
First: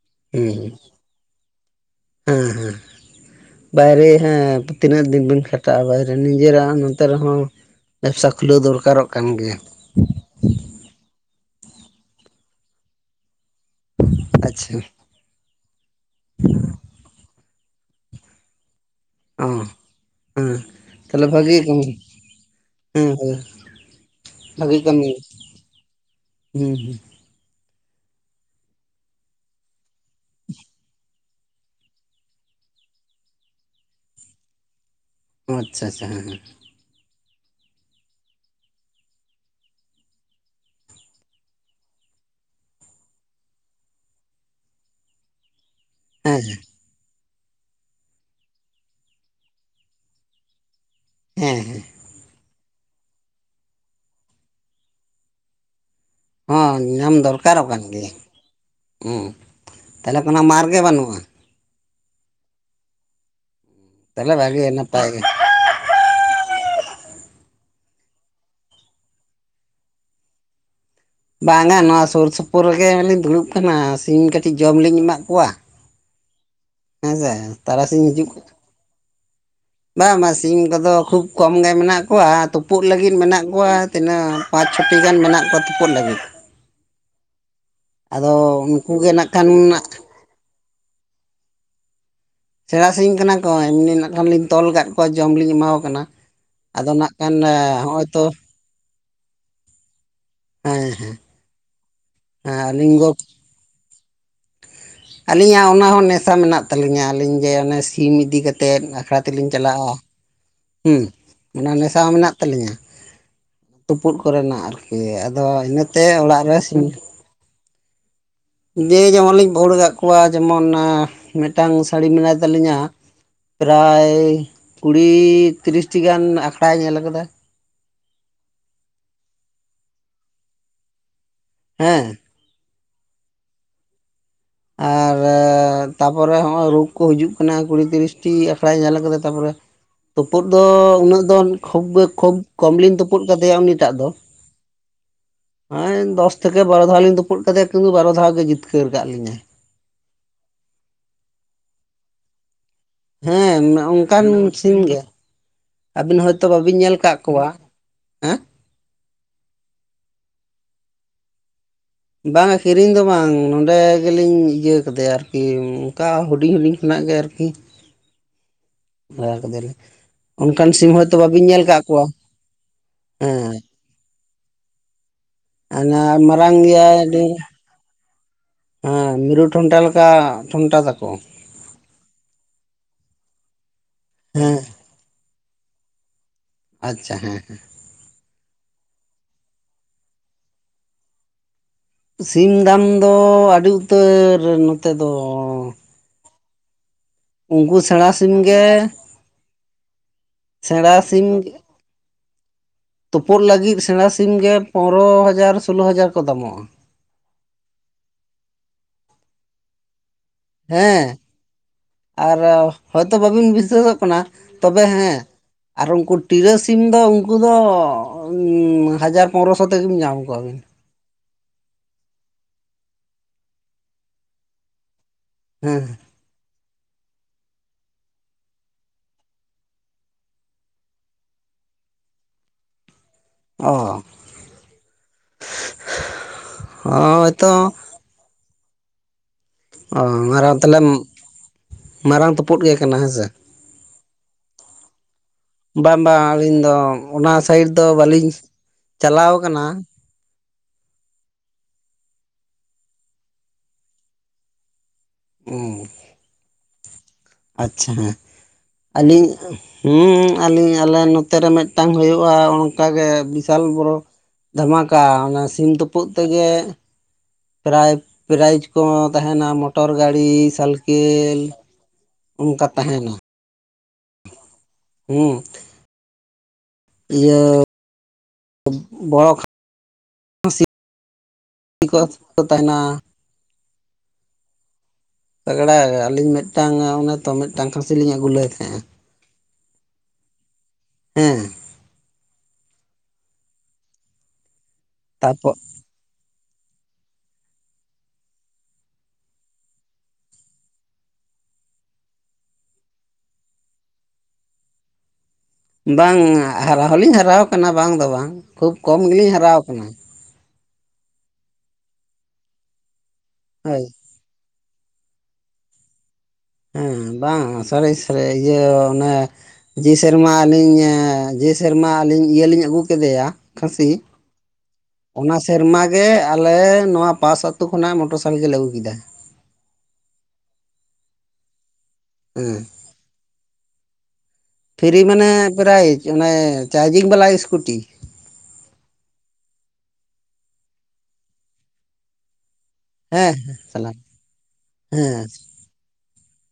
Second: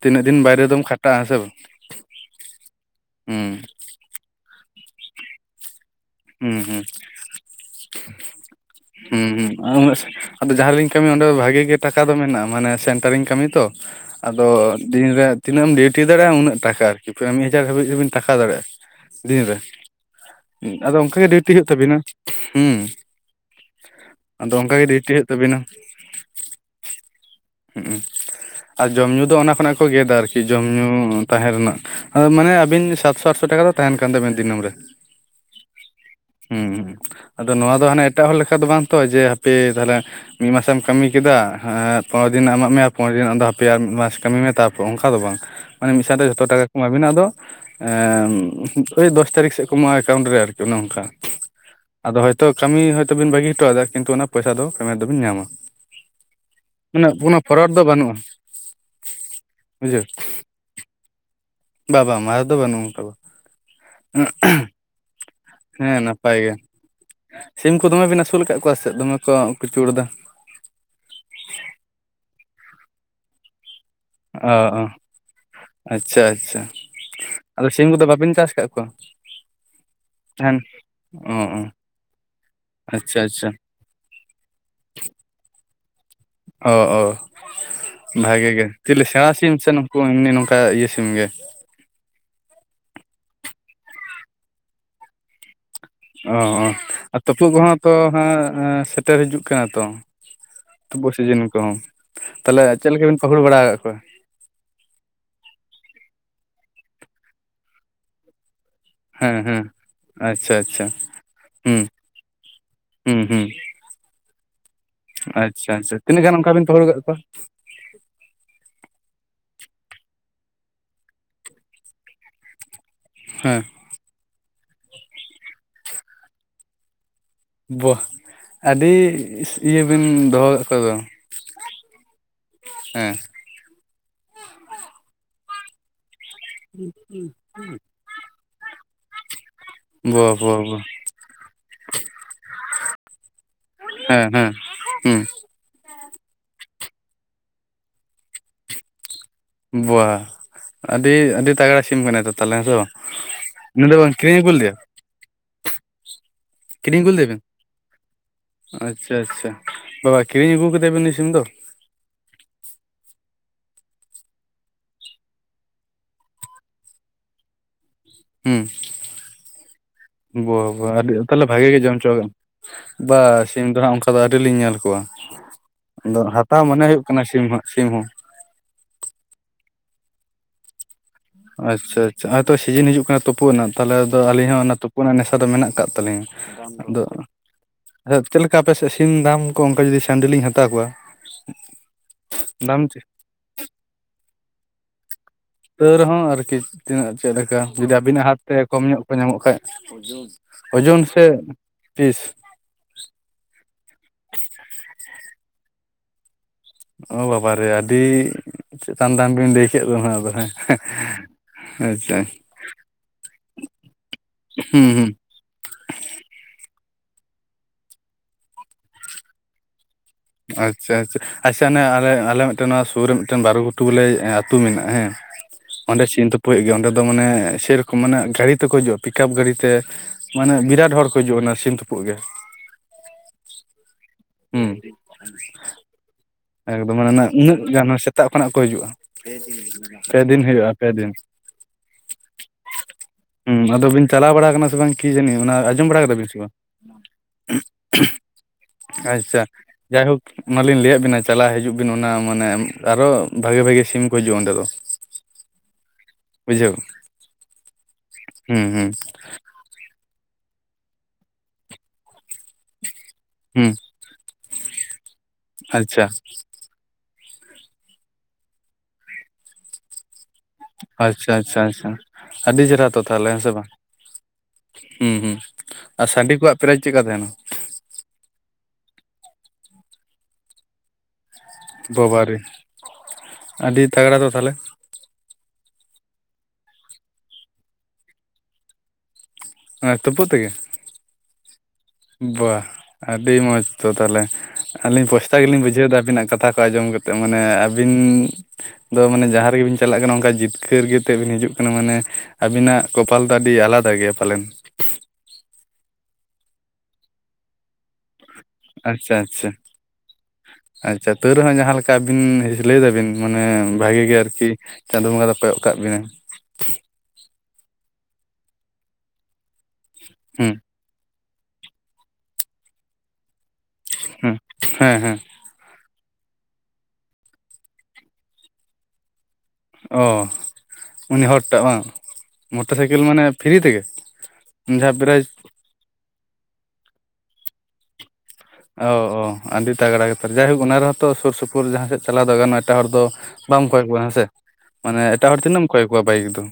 Speaker 1: ᱛᱤᱱᱟᱹᱜ ᱫᱤᱱ
Speaker 2: ᱦᱮᱸ ᱦᱮᱸ
Speaker 1: ᱵᱟᱭᱨᱮ ᱫᱚᱢ ᱠᱷᱟᱴᱟᱜ-ᱟ ᱦᱮᱸ ᱥᱮ ᱵᱟᱝ?
Speaker 2: ᱦᱮᱸ ᱦᱮᱸ
Speaker 1: ᱦᱩᱸ,
Speaker 2: ᱵᱟᱭᱨᱮ ᱦᱮᱸ ᱛᱤᱱᱟᱹᱜ ᱫᱤᱱ ᱵᱤᱱ ᱠᱷᱟ ᱮᱴᱟᱜ ᱵᱟᱭᱨᱮ
Speaker 1: ᱦᱩᱸ
Speaker 2: ᱱᱤᱡᱮᱨᱟᱜ
Speaker 1: ᱦᱩᱸ
Speaker 2: ᱱᱚᱱᱛᱮ ᱨᱮᱦᱚᱸ ᱵᱮᱵᱽᱥᱟ ᱠᱷᱩᱞᱟᱹᱣ ᱫᱚᱨᱠᱟᱨᱚᱜ ᱠᱟᱱ
Speaker 1: ᱦᱩᱸ
Speaker 2: ᱜᱮᱭᱟ᱾
Speaker 1: ᱦᱩᱸ ᱟᱫᱚ ᱡᱟᱦᱟᱸᱞᱤᱧ ᱠᱟᱹᱢᱤᱭᱟ ᱚᱸᱰᱮ ᱵᱷᱟᱜᱤ ᱜᱮ ᱴᱟᱠᱟ ᱫᱚ ᱢᱮᱱᱟᱜᱼᱟ ᱢᱟᱱᱮ ᱥᱮᱱᱴᱟᱨᱤᱝ ᱠᱟᱹᱢᱤ ᱛᱚ ᱟᱫᱚ
Speaker 2: ᱟᱪᱪᱷᱟ
Speaker 1: ᱫᱤᱱᱨᱮ ᱛᱤᱱᱟᱹᱜ ᱮᱢ ᱰᱤᱣᱴᱤ ᱫᱟᱲᱮᱭᱟᱜᱼᱟ ᱩᱱᱟᱜ ᱴᱟᱠᱟ ᱟᱨᱠᱤ, ᱯᱩᱟᱹ ᱢᱤᱫ ᱦᱟᱡᱟᱨ ᱦᱟᱵᱤᱡ ᱫᱚᱵᱤᱱ ᱴᱟᱠᱟ ᱫᱟᱲᱭᱟᱜᱼᱟ᱾
Speaker 2: ᱚᱜ ᱦᱮᱸ,
Speaker 1: ᱟᱫᱚ ᱚᱱᱠᱟ
Speaker 2: ᱛᱟᱦᱚᱞᱮ
Speaker 1: ᱜᱮ ᱰᱤᱣᱴᱤ
Speaker 2: ᱵᱷᱟᱜᱤ
Speaker 1: ᱦᱩᱭᱩᱜ
Speaker 2: ᱠᱟᱹᱢᱤ
Speaker 1: ᱛᱟᱵᱤᱱᱟ ᱦᱮᱸ ᱟᱫᱚ
Speaker 2: ᱵᱷᱟᱜᱤ
Speaker 1: ᱚᱱᱠᱟᱜᱮ
Speaker 2: ᱠᱟᱹᱢᱤ
Speaker 1: ᱰᱤᱭᱩᱴᱤ ᱦᱩᱭᱩᱜ ᱛᱟᱵᱤᱱᱟ
Speaker 2: ᱦᱩᱸ
Speaker 1: ᱦᱩᱸ᱾ ᱟᱨ ᱡᱚᱢ ᱧᱩ ᱫᱚ ᱚᱱᱟ ᱠᱷᱚᱱᱟᱜ ᱠᱚ ᱜᱮᱫᱟ ᱟᱨᱠᱤ ᱡᱚᱢ ᱧᱩ ᱛᱟᱦᱮᱸ ᱨᱮᱱᱟᱜ ᱢᱟᱱᱮ ᱟᱵᱤᱱ ᱥᱟᱛᱥᱚ ᱟᱴᱥᱚ ᱴᱟᱠᱟ ᱫᱚ ᱛᱟᱦᱮᱱ ᱠᱟᱱ ᱛᱟᱵᱮᱱ ᱫᱤᱱᱟᱹᱚᱢ ᱨᱮ᱾
Speaker 2: ᱳ ᱟᱪᱷᱟᱪᱷᱟ ᱦᱮᱸ ᱦᱮᱸ
Speaker 1: ᱦᱩᱸᱻ ᱟᱫᱚ ᱱᱚᱣᱟ ᱫᱚ ᱦᱟᱱᱮ ᱮᱴᱟᱜ ᱦᱚᱲ ᱞᱮᱠᱟ ᱫᱚ ᱵᱟᱝᱛᱚ ᱡᱮ ᱦᱟᱯᱮ ᱛᱟᱦᱚᱞᱮ ᱢᱤᱫ ᱢᱟᱥᱮᱢ ᱠᱟᱹᱢᱤ ᱠᱮᱫᱟ ᱯᱚᱱᱮᱨᱚ ᱫᱤᱱ ᱨᱮᱟᱜ ᱮᱢᱟᱜ ᱢᱮᱭᱟ ᱯᱚᱱᱮᱨᱚ ᱫᱤᱱ ᱫᱚ ᱦᱟᱯᱮ ᱟᱨ ᱢᱤᱫ ᱢᱟᱥ ᱠᱟᱹᱢᱤ ᱢᱮ ᱛᱟᱯᱚᱨ ᱚᱱᱠᱟ ᱫᱚ ᱵᱟᱝ ᱢᱟᱱᱮ ᱢᱤᱫ ᱥᱟᱶᱛᱮ
Speaker 2: ᱦᱮᱸ
Speaker 1: ᱡᱷᱚᱛᱚ
Speaker 2: ᱦᱮᱸ
Speaker 1: ᱴᱟᱠᱟ ᱠᱚ ᱮᱢᱟᱜ ᱵᱤᱱᱟ ᱟᱫᱚ ᱮ ᱳᱭ ᱫᱚᱥ ᱛᱟᱨᱤᱠᱷ ᱥᱮᱫ ᱠᱚ ᱮᱢᱚᱜ-ᱟ ᱮᱠᱟᱣᱩᱱᱴ ᱨᱮ ᱟᱨᱠᱤ᱾ ᱜᱚᱱᱮ ᱱᱚᱝᱠᱟ
Speaker 2: ᱦᱮᱸ ᱦᱮᱸ
Speaker 1: ᱟᱫᱚ ᱦᱚᱭᱛᱳ ᱠᱟᱹᱢᱤ ᱦᱚᱭᱛᱳ ᱵᱤᱱ ᱵᱟᱹᱜᱤ ᱦᱚᱴᱚ ᱟᱫᱟ ᱠᱤᱱᱛᱩ ᱚᱱᱟ ᱯᱚᱭᱥᱟ ᱫᱚ ᱯᱮᱢᱮᱱᱴ ᱫᱚᱵᱤᱱ ᱧᱟᱢᱟ
Speaker 2: ᱦᱚᱸ
Speaker 1: ᱢᱟᱱᱮ
Speaker 2: ᱧᱟᱢ
Speaker 1: ᱠᱳᱱᱳ
Speaker 2: ᱫᱚᱨᱠᱟᱨᱚᱜ
Speaker 1: ᱯᱷᱚᱨᱚᱰ ᱫᱚ
Speaker 2: ᱠᱟᱱ
Speaker 1: ᱵᱟᱹᱱᱩᱜᱼᱟ
Speaker 2: ᱜᱮᱭᱟᱸ ᱛᱟᱦᱚᱞᱮ ᱠᱳᱱᱳ ᱢᱟᱨᱜ ᱜᱮ ᱵᱟᱹᱱᱩᱜᱼᱟ
Speaker 1: ᱵᱟᱵᱟ ᱢᱟᱨ ᱫᱚ ᱵᱟᱱᱩᱜ ᱟᱠᱟᱫᱟ
Speaker 2: ᱛᱟᱦᱚᱞᱮ ᱵᱷᱟᱜᱤ ᱱᱟᱯᱟᱭ
Speaker 1: ᱦᱮᱸ ᱱᱟᱯᱟᱭ ᱜᱮ ᱥᱤᱢ ᱠᱚ ᱫᱚᱢᱮ ᱵᱮᱱ ᱟᱹᱥᱩᱞ ᱟᱠᱟᱫ ᱠᱚᱣᱟ ᱥᱮ ᱪᱮᱫ ᱫᱚᱢᱮ ᱠᱚ ᱠᱩᱪᱩᱲ ᱮᱫᱟ
Speaker 2: ᱵᱟᱝᱟ ᱱᱚᱣᱟ ᱥᱩᱨ ᱥᱩᱯᱩᱨ ᱨᱮᱜᱮᱞᱤᱧ ᱫᱩᱲᱩᱵ ᱠᱟᱱᱟ ᱥᱤᱢ ᱠᱟᱹᱴᱤᱡ ᱡᱚᱢ ᱞᱤᱧ ᱮᱢᱟᱫ ᱠᱚᱣᱟ
Speaker 1: ᱟᱪᱷᱟ ᱟᱪᱷᱟ
Speaker 2: ᱦᱮᱸᱥᱮ
Speaker 1: ᱟᱫᱚ ᱥᱤᱢ ᱠᱚᱫᱚ
Speaker 2: ᱛᱟᱨᱟᱥᱤᱧ ᱦᱤᱡᱩᱜ
Speaker 1: ᱵᱟᱵᱤᱱ ᱪᱟᱥ ᱟᱠᱟᱫ ᱠᱚᱣᱟ
Speaker 2: ᱵᱟᱝ ᱵᱟᱝ
Speaker 1: ᱦᱮᱸ
Speaker 2: ᱥᱤᱢ ᱠᱚᱫᱚ ᱠᱷᱩᱵ
Speaker 1: ᱚ
Speaker 2: ᱠᱚᱢ
Speaker 1: ᱚ
Speaker 2: ᱜᱮ ᱢᱮᱱᱟᱜ ᱠᱚᱣᱟ ᱛᱩᱯᱩᱜ ᱞᱟᱹᱜᱤᱫ
Speaker 1: ᱟᱪᱪᱷᱟ
Speaker 2: ᱢᱮᱱᱟᱜ
Speaker 1: ᱟᱪᱪᱷᱟ
Speaker 2: ᱠᱚᱣᱟ ᱛᱤᱱᱟᱹᱜ ᱯᱟᱸᱪ ᱪᱷᱚᱴᱤ ᱜᱟᱱ ᱢᱮᱱᱟᱜ ᱠᱚᱣᱟ ᱛᱩᱯᱩᱜ ᱞᱟᱹᱜᱤᱫ
Speaker 1: ᱚ ᱚ
Speaker 2: ᱟᱫᱚ
Speaker 1: ᱵᱷᱟᱜᱮ ᱜᱮ
Speaker 2: ᱩᱱᱠᱩ
Speaker 1: ᱪᱤᱞᱤ ᱥᱮᱲᱟ
Speaker 2: ᱱᱟᱜ ᱠᱷᱟᱱ
Speaker 1: ᱥᱤᱢ ᱥᱮ ᱱᱩᱠᱩ ᱮᱢᱱᱤ ᱱᱚᱝᱠᱟ ᱤᱭᱟᱹ ᱥᱤᱢ ᱜᱮ
Speaker 2: ᱥᱮᱲᱟ ᱥᱧ ᱠᱟᱱᱟ ᱠᱚ ᱮᱢᱱᱤ ᱱᱟᱜ ᱠᱷᱟᱱ ᱞᱤᱧ ᱛᱚᱞ ᱠᱟᱫ ᱠᱚᱣᱟ ᱡᱚᱢ ᱞᱤᱧ ᱮᱢᱟ ᱠᱚᱣᱟ
Speaker 1: ᱚ ᱟᱨ ᱛᱩᱯᱞᱩᱜ ᱠᱚᱦᱚᱸ ᱛᱚ ᱦᱟᱸᱜ ᱩᱤᱛᱟᱹᱨ ᱦᱤᱡᱩᱜ ᱠᱟᱱᱟ ᱛᱚ
Speaker 2: ᱦᱮᱸ
Speaker 1: ᱛᱚᱯᱩᱫ
Speaker 2: ᱦᱮᱸ
Speaker 1: ᱥᱤᱡᱤᱱ ᱠᱚ ᱦᱚᱸ
Speaker 2: ᱦᱮᱸ
Speaker 1: ᱛᱟᱦᱚᱞᱮ ᱪᱮᱫ
Speaker 2: ᱟᱹᱞᱤᱧ
Speaker 1: ᱞᱮᱠᱟ
Speaker 2: ᱜᱚ
Speaker 1: ᱵᱤᱱ ᱯᱟᱹᱦᱩᱲ ᱵᱟᱲᱟ ᱟᱠᱟᱫ ᱠᱚᱣᱟ
Speaker 2: ᱟᱹᱞᱤᱧᱟᱜ ᱚᱱᱟ ᱦᱚᱸ ᱱᱮᱥᱟ ᱢᱮᱱᱟᱜ ᱛᱟᱹᱟᱞᱤᱧᱟ ᱟᱹᱞᱤᱧ ᱡᱮ ᱚᱱᱮ ᱥᱤᱢ ᱤᱫᱤ ᱠᱟᱛᱮᱫ
Speaker 1: ᱦᱮᱸ ᱦᱮᱸ ᱟᱪᱪᱷᱟ ᱟᱪᱪᱷᱟ
Speaker 2: ᱦᱮᱸ ᱚᱱᱟ
Speaker 1: ᱦᱩᱸ
Speaker 2: ᱱᱮᱥᱟ ᱦᱚᱸ ᱢᱮᱱᱟᱜ ᱛᱟᱹᱟᱞᱤᱧᱟ
Speaker 1: ᱦᱩᱸ ᱦᱩᱸ
Speaker 2: ᱛᱩᱯᱩᱫ ᱠᱚᱨᱮᱱᱟᱜ ᱟᱨ ᱠᱤ ᱟᱫᱚ
Speaker 1: ᱟᱪᱪᱷᱟ ᱟᱪᱪᱷᱟ
Speaker 2: ᱤᱱᱟᱹᱛᱮ
Speaker 1: ᱛᱤᱱᱟᱹᱜ ᱜᱟᱱ
Speaker 2: ᱚᱲᱟᱜ
Speaker 1: ᱚᱱᱠᱟ
Speaker 2: ᱨᱮ
Speaker 1: ᱵᱤᱱ ᱯᱟᱹᱦᱩᱲ ᱟᱠᱟᱫ ᱠᱚᱣᱟ
Speaker 2: ᱫᱮ ᱡᱮᱢᱚᱱ ᱞᱤᱧ ᱟᱹᱦᱩᱞ ᱟᱠᱟᱫ ᱠᱚᱣᱟ ᱡᱮᱢᱚᱱ ᱢᱤᱫᱴᱟᱝ ᱥᱟᱹᱲᱤ ᱢᱮᱱᱟᱭ ᱛᱟᱹᱞᱤᱧᱟ
Speaker 1: ᱦᱮᱸ
Speaker 2: ᱯᱨᱟᱭ ᱠᱩᱲᱤ ᱛᱤᱨᱤᱥ ᱴᱤ ᱜᱟᱱ ᱟᱠᱷᱲᱟᱭ ᱧᱮᱞ ᱟᱠᱟᱫᱟ
Speaker 1: ᱵᱟᱦ ᱟᱹᱰᱤ ᱤᱭᱟᱹ ᱵᱮᱱ ᱫᱚᱦᱚ ᱠᱟᱜ ᱠᱚᱫᱚ
Speaker 2: ᱦᱮᱸ
Speaker 1: ᱦᱮᱸ
Speaker 2: ᱟᱨ ᱛᱟᱯᱚᱨᱮ ᱦᱚᱜᱚᱭ ᱨᱳᱜ ᱠᱚ ᱦᱤᱡᱩᱜ ᱠᱟᱱᱟ ᱠᱩᱲᱤ ᱛᱤᱨᱤᱥ ᱤ ᱟᱠᱷᱲᱟᱭ ᱧᱮᱞ ᱟᱠᱟᱫᱟ ᱛᱟᱯᱚᱨᱮ
Speaker 1: ᱵᱟ
Speaker 2: ᱛᱩᱯᱩᱫ
Speaker 1: ᱵᱟ
Speaker 2: ᱫᱚ
Speaker 1: ᱵᱟ
Speaker 2: ᱩᱱᱟᱹᱜ ᱫᱚ ᱠᱷᱩ ᱠᱷᱩᱵ ᱠᱚᱢᱞᱤᱧ ᱛᱩᱯᱩᱫ ᱠᱟᱫᱮᱭᱟ ᱩᱱᱤᱴᱟᱜ ᱫᱚ
Speaker 1: ᱦᱮᱸ ᱦᱮᱸ
Speaker 2: ᱦᱮᱸ ᱫᱚᱥ ᱛᱷᱮᱠᱮ ᱵᱟᱨᱚ ᱫᱷᱟᱣ ᱞᱤᱧ ᱛᱩᱯᱩᱫ ᱠᱮᱫᱮᱭᱟ ᱠᱤᱱᱛᱩ ᱵᱟᱨᱚ ᱫᱷᱟᱣ ᱜᱮ ᱡᱤᱛᱠᱟᱹᱨ ᱠᱟᱫ ᱞᱤᱧᱟᱭ
Speaker 1: ᱵᱟ ᱟᱹᱰᱤ ᱟᱹᱰᱤ ᱛᱟᱜᱟᱲᱟ ᱥᱤᱢ ᱠᱟᱱᱟᱭ ᱛᱚ ᱛᱟᱞᱮ ᱦᱥᱚ
Speaker 2: ᱦᱮᱸ ᱚᱱᱠᱟᱱ ᱥᱤᱢ ᱜᱮ ᱟᱹᱵᱤᱱ ᱦᱚᱭᱛᱚ ᱵᱟᱵᱤᱱ ᱧᱮᱞ ᱟᱠᱟᱫ ᱠᱚᱣᱟ ᱦᱮᱸ
Speaker 1: ᱟᱪᱷᱟ ᱟᱪᱷᱟ ᱵᱟᱵᱟ ᱠᱤᱨᱤᱧ ᱟᱹᱜᱩ ᱠᱟᱫᱮᱭᱟ ᱵᱮᱱ ᱩᱱᱤ ᱥᱤᱢ ᱫᱚ
Speaker 2: ᱵᱟᱝᱼᱟ ᱠᱤᱨᱤᱧ ᱫᱚ ᱵᱟᱝ ᱱᱚᱰᱮ ᱜᱮᱞᱤᱧ ᱤᱭᱟᱹ ᱠᱟᱫᱮᱭᱟ ᱟᱨᱠᱤ ᱚᱱᱠᱟ ᱦᱩᱰᱤᱧ ᱦᱩᱰᱤᱧ ᱩᱱᱟᱹᱜ ᱜᱮ ᱟᱨᱠᱤ
Speaker 1: ᱦᱚᱸ
Speaker 2: ᱮᱢᱟ ᱠᱟᱫᱮᱭᱟ ᱞᱤᱧ
Speaker 1: ᱵᱟᱵᱟ ᱨᱮ ᱛᱟᱦᱚᱞᱮ ᱵᱷᱟᱜᱤ ᱜᱮ ᱡᱚᱢ ᱦᱚᱪᱚ ᱵᱟ
Speaker 2: ᱦᱮᱸ
Speaker 1: ᱥᱤᱢ ᱫᱚ ᱦᱟᱸᱜ ᱚᱱᱠᱟ ᱫᱚ ᱟᱹᱰᱤ ᱞᱤᱧ ᱧᱮᱞ ᱠᱚᱣᱟ
Speaker 2: ᱚᱱᱟ
Speaker 1: ᱟᱫᱚ
Speaker 2: ᱢᱟᱨᱟᱝ
Speaker 1: ᱦᱟᱛᱟᱣ ᱢᱚᱱᱮ
Speaker 2: ᱜᱮᱭᱟᱭ
Speaker 1: ᱦᱩᱭᱩᱜ ᱠᱟᱱᱟ
Speaker 2: ᱟᱹᱰᱤ
Speaker 1: ᱥᱤᱢ ᱦᱚᱸ ᱥᱤᱢ ᱦᱚᱸ
Speaker 2: ᱦᱮᱸ ᱢᱤᱨᱩ ᱴᱷᱚᱱᱴᱟ ᱞᱮᱠᱟ ᱴᱷᱚᱱᱴᱟ ᱛᱟᱠᱚ
Speaker 1: ᱟᱪᱷᱟ ᱟᱪᱷᱟ ᱦᱚᱼᱚᱭ ᱛᱚ ᱥᱤᱡᱤᱱ ᱦᱤᱡᱩᱜ ᱠᱟᱱᱟ ᱛᱩᱯᱩᱫ ᱨᱮᱱᱟᱜ ᱛᱟᱦᱚᱞᱮ ᱟᱫᱚ ᱟᱹᱞᱤᱧ
Speaker 2: ᱦᱮᱸ
Speaker 1: ᱦᱚᱸ ᱚᱱᱟ ᱛᱩ ᱨᱮᱱᱟᱜ ᱱᱮᱥᱟ ᱫᱚ ᱢᱮᱱᱟᱜ ᱠᱟᱜ ᱛᱟᱹᱞᱤᱧᱟ
Speaker 2: ᱟᱪᱪᱷᱟ ᱦᱮᱸ
Speaker 1: ᱟᱫᱚ ᱪᱮᱫ ᱞᱮᱠᱟ ᱟᱯᱮ ᱥᱮᱫ ᱥᱤᱢ ᱫᱟᱢ ᱠᱚ ᱚᱱᱠᱟ ᱡᱩᱫᱤ ᱥᱟᱺᱰᱤ ᱞᱤᱧ ᱦᱟᱛᱟᱣ ᱠᱚᱣᱟ
Speaker 2: ᱥᱤᱢ ᱫᱟᱢ ᱫᱚ ᱟᱹᱰᱤ ᱩᱛᱟᱹᱨ ᱱᱚᱛᱮᱫ ᱫᱚ
Speaker 1: ᱛᱟᱹᱣ ᱨᱮᱦᱚᱸ ᱟᱨᱠᱤ ᱛᱤᱱᱟᱹᱜ ᱪᱮᱫ ᱞᱮᱠᱟ
Speaker 2: ᱩᱱᱠᱩ
Speaker 1: ᱡᱩᱫᱤ
Speaker 2: ᱥᱮᱬᱟ
Speaker 1: ᱟᱵᱤᱱᱟᱜ
Speaker 2: ᱥᱤᱢ
Speaker 1: ᱦᱟᱛ ᱛᱮ
Speaker 2: ᱜᱮ
Speaker 1: ᱠᱚᱢ ᱧᱚᱜ ᱠᱚ ᱧᱟᱢᱚᱜ ᱠᱷᱟᱱ
Speaker 2: ᱥᱮᱬᱟ
Speaker 1: ᱳᱡᱚᱱ ᱥᱮ
Speaker 2: ᱥᱤᱢ
Speaker 1: ᱯᱤᱥ
Speaker 2: ᱛᱩᱯᱩᱫ ᱞᱟᱹᱜᱤᱫ ᱥᱮᱲᱟ ᱥᱤᱢ ᱜᱮ ᱯᱚᱱᱨᱳ ᱦᱟᱡᱟᱨ ᱥᱳᱞᱳ ᱦᱟᱡᱟᱨ ᱠᱚ ᱫᱟᱢᱚᱜᱼᱟ
Speaker 1: ᱚ ᱵᱟᱵᱟᱨᱮ ᱟᱹᱰᱤ ᱪᱮᱛᱟᱱ ᱫᱟᱱ ᱵᱤᱱ ᱞᱟᱹᱭ ᱠᱮᱫ ᱫᱚ ᱚᱱᱟ ᱟᱫᱚ ᱦᱮᱸ
Speaker 2: ᱦᱮᱸ
Speaker 1: ᱟᱪᱪᱷᱟ
Speaker 2: ᱟᱨ ᱦᱚᱭᱛᱚ ᱵᱟᱵᱤᱱ ᱵᱤᱥᱟᱹᱥᱚᱜ ᱠᱟᱱᱟ ᱛᱚᱵᱮ
Speaker 1: ᱦᱩᱸ ᱦᱩᱸ
Speaker 2: ᱦᱮᱸ ᱟᱨ ᱩᱱᱠᱩ ᱴᱤᱨᱟᱹ ᱥᱤᱢ ᱫᱚ ᱩᱱᱠᱩ ᱫᱚ ᱦᱟᱡᱟᱨ ᱯᱚᱱᱨᱚᱥᱚ ᱛᱮᱜᱮᱢ ᱧᱟᱢ ᱠᱚᱣᱟ᱾
Speaker 1: ᱟᱪ ᱟᱪᱪᱷᱟ ᱚᱱᱮ ᱟᱞᱮ ᱟᱞᱮ ᱢᱤᱫᱴᱮᱱ ᱱᱚᱣᱟ ᱥᱩᱨ ᱨᱮ ᱢᱤᱫᱴᱮᱱ ᱵᱟᱨᱩ ᱜᱷᱩᱴᱩ ᱵᱚᱞᱮ ᱟᱹᱛᱩ ᱢᱮᱱᱟᱜᱼᱟ ᱦᱮᱸ
Speaker 2: ᱦᱮᱸ
Speaker 1: ᱚᱸᱰᱮ ᱥᱤᱢ ᱛᱩᱯᱩ ᱦᱩᱭᱩᱜ ᱜᱮᱭᱟ ᱚᱸᱰᱮ ᱫᱚ ᱢᱟᱱᱮ ᱥᱮᱨᱚᱠᱚᱢ ᱢᱟᱱᱮ ᱜᱟᱹᱲᱤ ᱛᱮᱠᱚ ᱦᱤᱡᱩᱜᱼᱟ ᱯᱤᱠᱟᱯ ᱜᱟᱹᱲᱤ ᱛᱮ ᱢᱟᱱᱮ ᱵᱤᱨᱟᱴ ᱦᱚᱲ ᱠᱚ ᱦᱤᱡᱩᱜᱼᱟ ᱚᱱᱟ ᱥᱤᱢ ᱛᱩᱯᱩᱜ ᱜᱮ᱾
Speaker 2: ᱚ
Speaker 1: ᱦᱩᱸ
Speaker 2: [inaudible]
Speaker 1: ᱮᱠᱫᱚᱢ ᱢᱟᱱᱮ
Speaker 2: ᱦᱳᱭᱛᱚ
Speaker 1: ᱩᱱᱟᱹᱜ ᱜᱟᱱ ᱥᱮᱛᱟᱜ ᱠᱷᱚᱱᱟᱜ ᱠᱚ ᱦᱤᱡᱩᱜᱼᱟ᱾
Speaker 2: ᱚ
Speaker 1: ᱯᱮ ᱫᱤᱱ
Speaker 2: ᱢᱟᱨᱟᱝ
Speaker 1: ᱦᱩᱭᱩᱜᱼᱟ
Speaker 2: ᱛᱟᱦᱚᱞᱮ
Speaker 1: ᱯᱮ ᱫᱤᱱ᱾
Speaker 2: ᱢᱟᱨᱟᱝ ᱛᱩᱯᱳᱫ ᱜᱮ ᱠᱟᱱᱟ ᱦᱮᱸ ᱥᱮ
Speaker 1: ᱦᱩᱸ ᱟᱫᱚ ᱵᱤᱱ ᱪᱟᱞᱟᱣ ᱵᱟᱲᱟ ᱠᱟᱱᱟ ᱥᱮ ᱵᱟᱝ ᱠᱤ ᱡᱟᱹᱱᱤ ᱚᱱᱟ ᱟᱸᱡᱚᱢ ᱵᱟᱲᱟ
Speaker 2: ᱵᱟᱝ
Speaker 1: ᱠᱟᱫᱟ ᱵᱤᱱ ᱥᱮ ᱵᱟᱝ
Speaker 2: ᱟᱹᱞᱤᱧ ᱫᱚ ᱚᱱᱟ ᱥᱟᱭᱤᱰ ᱫᱚ ᱵᱟᱹᱞᱤᱧ ᱪᱟᱞᱟᱣ
Speaker 1: ᱟᱪᱪᱷᱟ
Speaker 2: ᱠᱟᱱᱟ
Speaker 1: ᱡᱟᱭ ᱦᱳᱠ ᱚᱱᱟᱞᱤᱧ ᱞᱟᱹᱭᱟᱫ ᱵᱮᱱᱟ ᱪᱟᱞᱟᱜ ᱦᱤᱡᱩᱜ ᱵᱤᱱ ᱚᱱᱟ ᱢᱟᱱᱮ ᱟᱨᱚ ᱵᱷᱟᱜᱤ ᱵᱷᱟᱜᱤ ᱥᱤᱢ ᱠᱚ ᱦᱤᱡᱩᱜᱼᱟ ᱚᱸᱰᱮ ᱫᱚ᱾
Speaker 2: ᱦᱩᱸ
Speaker 1: ᱵᱩᱡᱷᱟᱹᱣ?
Speaker 2: ᱟᱪᱪᱷᱟ ᱦᱮᱸ
Speaker 1: ᱦᱩᱸ ᱦᱩᱸ
Speaker 2: ᱟᱹᱞᱤᱧ ᱦᱩᱸ ᱟᱹᱞᱤᱧ ᱟᱞᱮ ᱱᱚᱛᱮ ᱨᱮ ᱢᱤᱫᱴᱟᱱ ᱦᱩᱭᱩᱜᱼᱟ ᱚᱱᱠᱟᱜᱮ ᱵᱤᱥᱟᱞ
Speaker 1: ᱦᱩᱸ
Speaker 2: ᱵᱚᱨᱚ ᱫᱷᱟᱢᱟᱠᱟ ᱚᱱᱟ ᱥᱤᱢ
Speaker 1: ᱟᱪᱪᱷᱟ
Speaker 2: ᱛᱩᱯᱩᱜ ᱛᱮᱜᱮ ᱯᱨᱟᱭ ᱯᱨᱟᱭᱤᱡᱽ ᱠᱚᱦᱚᱸ ᱛᱟᱦᱮᱱᱟ ᱢᱚᱴᱚᱨ ᱜᱟᱹᱲᱤ ᱥᱟᱞ
Speaker 1: ᱟᱪᱪᱷᱟ ᱪᱷᱟ ᱪᱷᱟ ᱟᱹᱰᱤ ᱪᱮᱨᱦᱨᱟ ᱛᱚ
Speaker 2: ᱛᱟᱦᱮᱱᱟ
Speaker 1: ᱛᱟᱦᱚᱞᱮ ᱦᱮᱸ ᱥᱮ ᱵᱟᱝ? ᱦᱩᱸ ᱦᱩᱸ᱾ ᱟᱨ ᱥᱟᱺᱰᱤ ᱠᱚᱣᱟᱜ ᱯᱨᱟᱭᱤᱡᱽ ᱪᱮᱫ ᱞᱮᱠᱟ ᱛᱟᱦᱮᱱᱟᱴ
Speaker 2: ᱤᱭᱟᱹ [unintelligible] ᱥᱤ
Speaker 1: ᱵᱟᱵᱟᱨᱮ ᱟᱹᱰᱤ ᱛᱟᱜᱽᱲᱟ ᱫᱚ ᱛᱟᱦᱞᱮ
Speaker 2: ᱛᱟᱜᱽᱲᱟ ᱟᱹᱞᱤᱧ ᱢᱤᱫᱴᱟᱝ ᱚᱱᱮ ᱛᱚ ᱢᱤᱫᱴᱟᱝ ᱠᱷᱟᱹᱥᱤ ᱞᱤᱧ ᱟᱹᱜᱩ ᱞᱮᱫᱮ ᱛᱟᱦᱮᱸᱜᱼᱟ᱾
Speaker 1: ᱮᱸ ᱛᱩᱯᱩᱜ ᱛᱮᱜᱮ?
Speaker 2: ᱦᱮᱸ
Speaker 1: ᱵᱟ ᱟᱹᱰᱤ ᱢᱚᱸᱡᱽ ᱛᱚ ᱛᱟᱦᱚᱞᱮ ᱟᱹᱞᱤᱧ ᱯᱚᱥᱛᱟ
Speaker 2: ᱛᱟᱨᱯᱚᱨ
Speaker 1: ᱜᱮᱞᱤᱧ ᱵᱩᱡᱷᱟᱹᱣ ᱮᱫᱟ ᱟᱹᱵᱤᱱᱟᱜ ᱠᱟᱛᱷᱟ ᱠᱚ ᱟᱸᱡᱚᱢ ᱠᱟᱛᱮᱫ ᱢᱟᱱᱮ ᱟᱹᱵᱤᱱ ᱫᱚ ᱢᱟᱱᱮ ᱡᱟᱦᱟᱸ ᱨᱮᱜᱮ ᱵᱤᱱ ᱪᱟᱞᱟᱜ ᱠᱟᱱᱟ ᱚᱱᱠᱟ ᱡᱤᱛᱠᱟᱹᱨ ᱜᱮᱛᱮᱜ ᱵᱤᱱ ᱦᱤᱡᱩᱜ ᱠᱟᱱᱟ ᱢᱟᱱᱮ ᱟᱹᱵᱤᱱᱟᱜ ᱠᱚᱯᱟᱞ ᱫᱚ ᱟᱹᱰᱤ ᱟᱞᱟᱫᱟ ᱜᱮᱭᱟ ᱯᱟᱞᱮᱱ
Speaker 2: ᱵᱟᱝ ᱦᱟᱨᱟ ᱦᱚᱞᱤᱧ ᱦᱟᱨᱟ ᱟᱠᱟᱱᱟ ᱵᱟᱝ ᱫᱚ ᱵᱟᱝ᱾ ᱠᱷᱩᱵ ᱠᱚᱢ
Speaker 1: ᱟᱪᱪᱷᱟ
Speaker 2: ᱜᱮᱞᱤᱧ
Speaker 1: ᱟᱪᱪᱷᱟ
Speaker 2: ᱦᱟᱨᱟᱣ ᱠᱟᱱᱟ
Speaker 1: ᱟᱪᱪᱷᱟ ᱛᱟ. ᱣᱨᱮᱦᱚᱸ ᱡᱟᱦᱟᱸ ᱞᱮᱠᱟ ᱟᱹᱵᱤᱱ ᱞᱟᱹᱭ ᱫᱟᱵᱤᱱ ᱢᱟᱱᱮ
Speaker 2: ᱦᱳᱭ
Speaker 1: ᱵᱷᱟᱜᱮ ᱜᱮ ᱟᱨᱠᱤ ᱪᱟᱸᱫᱳ ᱵᱚᱸᱜᱟ ᱫᱚ ᱠᱚᱭᱚᱜ ᱠᱟᱜ ᱵᱤᱱᱟ
Speaker 2: ᱩᱸ ᱵᱟᱝ ᱥᱟᱨᱤ ᱥᱟᱹᱨᱤ ᱤᱭᱟᱹ ᱚᱱᱮ ᱡᱤ ᱥᱮᱨᱢᱟ
Speaker 1: ᱦᱩᱸ
Speaker 2: ᱟᱹᱞᱤᱧ ᱡᱮ ᱥᱮᱨᱢᱟ ᱟᱹᱞᱤᱧ ᱤᱭᱟᱹ ᱞᱤᱧ ᱟᱹᱜᱩ ᱠᱮᱫᱮᱭᱟ ᱠᱷᱟᱹᱥᱤ
Speaker 1: ᱦᱩᱸ ᱦᱮᱸ ᱦᱮᱸ
Speaker 2: ᱚᱱᱟ ᱥᱮᱨᱢᱟ ᱜᱮ ᱟᱞᱮ ᱱᱚᱣᱟ ᱯᱟᱥ ᱟᱛᱳ ᱠᱷᱚᱱᱟᱜ ᱢᱚᱴᱚᱨ ᱥᱟᱭᱠᱮᱞ ᱞᱮ ᱟᱹᱜᱩ ᱠᱮᱫᱟ᱾
Speaker 1: ᱚ ᱩᱱᱤ ᱦᱚᱲ ᱴᱟᱜ ᱵᱟᱝ
Speaker 2: ᱦᱮᱸ
Speaker 1: ᱢᱚᱴᱚᱨ ᱥᱟᱭᱠᱮᱞ ᱢᱟᱱᱮ ᱯᱷᱨᱤ ᱛᱮᱜᱮ ᱡᱟᱦᱟᱸ ᱯᱮᱨᱟᱭᱤ
Speaker 2: ᱯᱮᱨᱟᱭᱤᱡ ᱚᱱᱮ ᱪᱟᱨᱡᱤᱝ ᱵᱟᱞᱟ ᱤᱥᱠᱩᱴᱤ?
Speaker 1: ᱚ ᱚ ᱟᱰᱤ ᱛᱟᱜᱽᱲᱟ ᱜᱮᱛ ᱡᱟᱭᱦᱳᱠ ᱚᱱᱟ ᱨᱮᱦᱚᱸ ᱛᱚ ᱥᱩᱨ ᱥᱩᱯᱩᱨ ᱡᱟᱦᱟᱸ ᱥᱮᱫ ᱪᱟᱞᱟᱣ ᱫᱚ ᱜᱟᱱᱚᱜᱼᱟ᱾ ᱮᱴᱟᱜ ᱦᱚᱲ ᱫᱚ
Speaker 2: ᱦᱮᱸ ᱦᱮᱸ
Speaker 1: ᱵᱟᱢ ᱠᱚᱭ
Speaker 2: ᱥᱟᱞᱟ
Speaker 1: ᱠᱚᱣᱟ ᱦᱮᱸᱥᱮ ᱢᱟᱱᱮ ᱮᱴᱟᱜ ᱦᱚᱲ ᱛᱤᱱᱟᱹᱜ ᱮᱢ ᱠᱚᱭ ᱠᱚᱣᱟ ᱵᱟᱭᱤᱠ ᱫᱚ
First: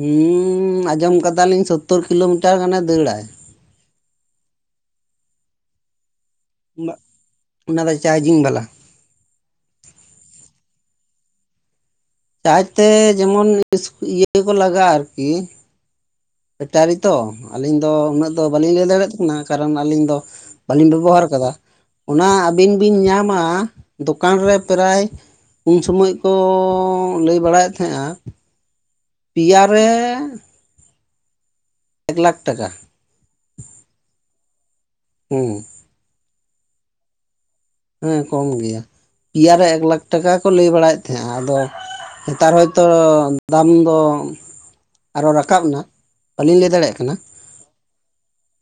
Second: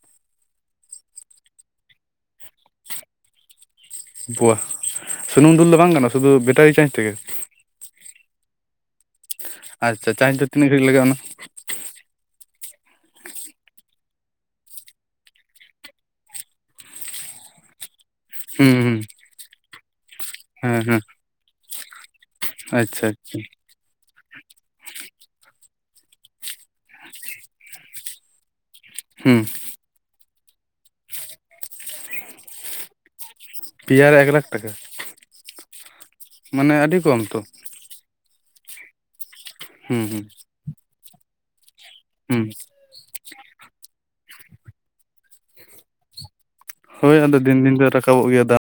Speaker 2: ᱦᱩᱸᱻᱟᱸᱡᱚᱢ ᱠᱟᱫᱟᱞᱤᱧ ᱥᱳᱛᱛᱳᱚᱨ ᱠᱤᱞᱳᱢᱤᱴᱟᱨ ᱜᱟᱱᱮ ᱫᱟᱹᱲᱟᱭ᱾
Speaker 1: ᱯᱚᱣᱟ ᱥᱩᱱᱩᱢ ᱫᱩᱞ ᱫᱚ ᱵᱟᱝ ᱜᱟᱱᱚᱸ ᱥᱩᱫᱷᱩ ᱵᱮ ᱪᱟᱸᱡ ᱛᱮᱜᱮ
Speaker 2: ᱚᱱᱟ ᱫᱚ ᱪᱟᱨᱡᱤᱝ ᱵᱟᱞᱟ
Speaker 1: ᱟᱪᱪᱷᱟ ᱪᱟᱸᱡ ᱫᱚ ᱛᱤᱱᱟᱹᱜ ᱜᱷᱟᱹᱲᱤᱡ ᱞᱟᱜᱟᱜᱼᱟ ᱚᱱᱟ
Speaker 2: ᱪᱟᱨᱡᱽ ᱛᱮ ᱡᱮᱢᱚᱱ ᱤᱥ ᱤᱭᱟᱹ ᱠᱚ ᱞᱟᱜᱟᱜᱼᱟ, ᱟᱨᱠᱤ ᱵᱮᱴᱟᱨᱤ ᱛᱚ ᱟᱹᱞᱤᱧ ᱫᱚ ᱩᱱᱟᱹᱜ ᱫᱚ
Speaker 1: ᱦᱩᱸ
Speaker 2: ᱵᱟᱹᱞᱤᱧ ᱞᱟᱹᱭ
Speaker 1: ᱦᱩᱸ
Speaker 2: ᱫᱟᱲᱮᱭᱟᱜ ᱠᱟᱱᱟ ᱠᱟᱨᱚᱱ ᱟᱹᱞᱤᱧ ᱫᱚ
Speaker 1: ᱦᱮᱸ
Speaker 2: ᱵᱟᱹᱞᱤᱧ
Speaker 1: ᱦᱮᱸ
Speaker 2: ᱵᱮᱵᱚᱦᱟᱨ ᱠᱟᱫᱟ ᱚᱱᱟ ᱟᱹᱵᱤᱱ ᱵᱤᱱ
Speaker 1: ᱟᱪᱪᱷᱟ
Speaker 2: ᱧᱟᱢᱟ
Speaker 1: ᱟᱪᱪᱷᱟ
Speaker 2: ᱫᱚᱠᱟᱱ ᱨᱮ ᱯᱨᱟᱭ ᱩᱱ ᱥᱚᱢᱚᱭ ᱠᱚ ᱞᱟᱹᱭ ᱵᱟᱲᱟᱭᱮᱫ ᱛᱟᱦᱮᱸᱡᱼᱟ
Speaker 1: ᱦᱩᱸ
Speaker 2: ᱯᱮᱭᱟ ᱨᱮ... ᱮᱠ ᱞᱟᱠᱷ ᱴᱟᱠᱟ
Speaker 1: ᱯᱮᱭᱟ ᱨᱮ ᱮᱠ ᱞᱟᱠᱷ ᱴᱟᱠᱟ
Speaker 2: ᱦᱩᱸ
Speaker 1: ᱢᱟᱱᱮ ᱟᱹᱰᱤ ᱠᱚᱢ ᱛᱚ
Speaker 2: ᱦᱮᱸ ᱠᱚᱢ ᱜᱮᱭᱟ ᱯᱮᱭᱟ ᱨᱮ ᱮᱠ
Speaker 1: ᱦᱩᱸ
Speaker 2: ᱞᱟᱠᱷ
Speaker 1: ᱦᱩᱸ
Speaker 2: ᱴᱟᱠᱟ ᱠᱚ ᱞᱟᱹᱭ ᱵᱟᱲᱟᱭᱮᱫ ᱛᱟᱦᱮᱸᱼᱟ ᱟᱫᱚ
Speaker 1: ᱦᱩᱸ
Speaker 2: ᱱᱮᱛᱟᱨ ᱦᱚ ᱛᱚ ᱫᱟᱢ ᱫᱚ ᱟᱨᱦᱚᱸ ᱨᱟᱠᱟᱵ ᱮᱱᱟ ᱵᱟᱹᱞᱤᱧ ᱞᱟᱹᱭ ᱫᱟᱲᱮᱭᱟᱜ ᱠᱟᱱᱟ
Speaker 1: ᱦᱳᱭ ᱟᱫᱚ ᱫᱤᱱ ᱫᱤᱱ ᱫᱚ ᱨᱟᱠᱟᱵᱚᱜ ᱜᱮᱭᱟ ᱫᱟᱜ...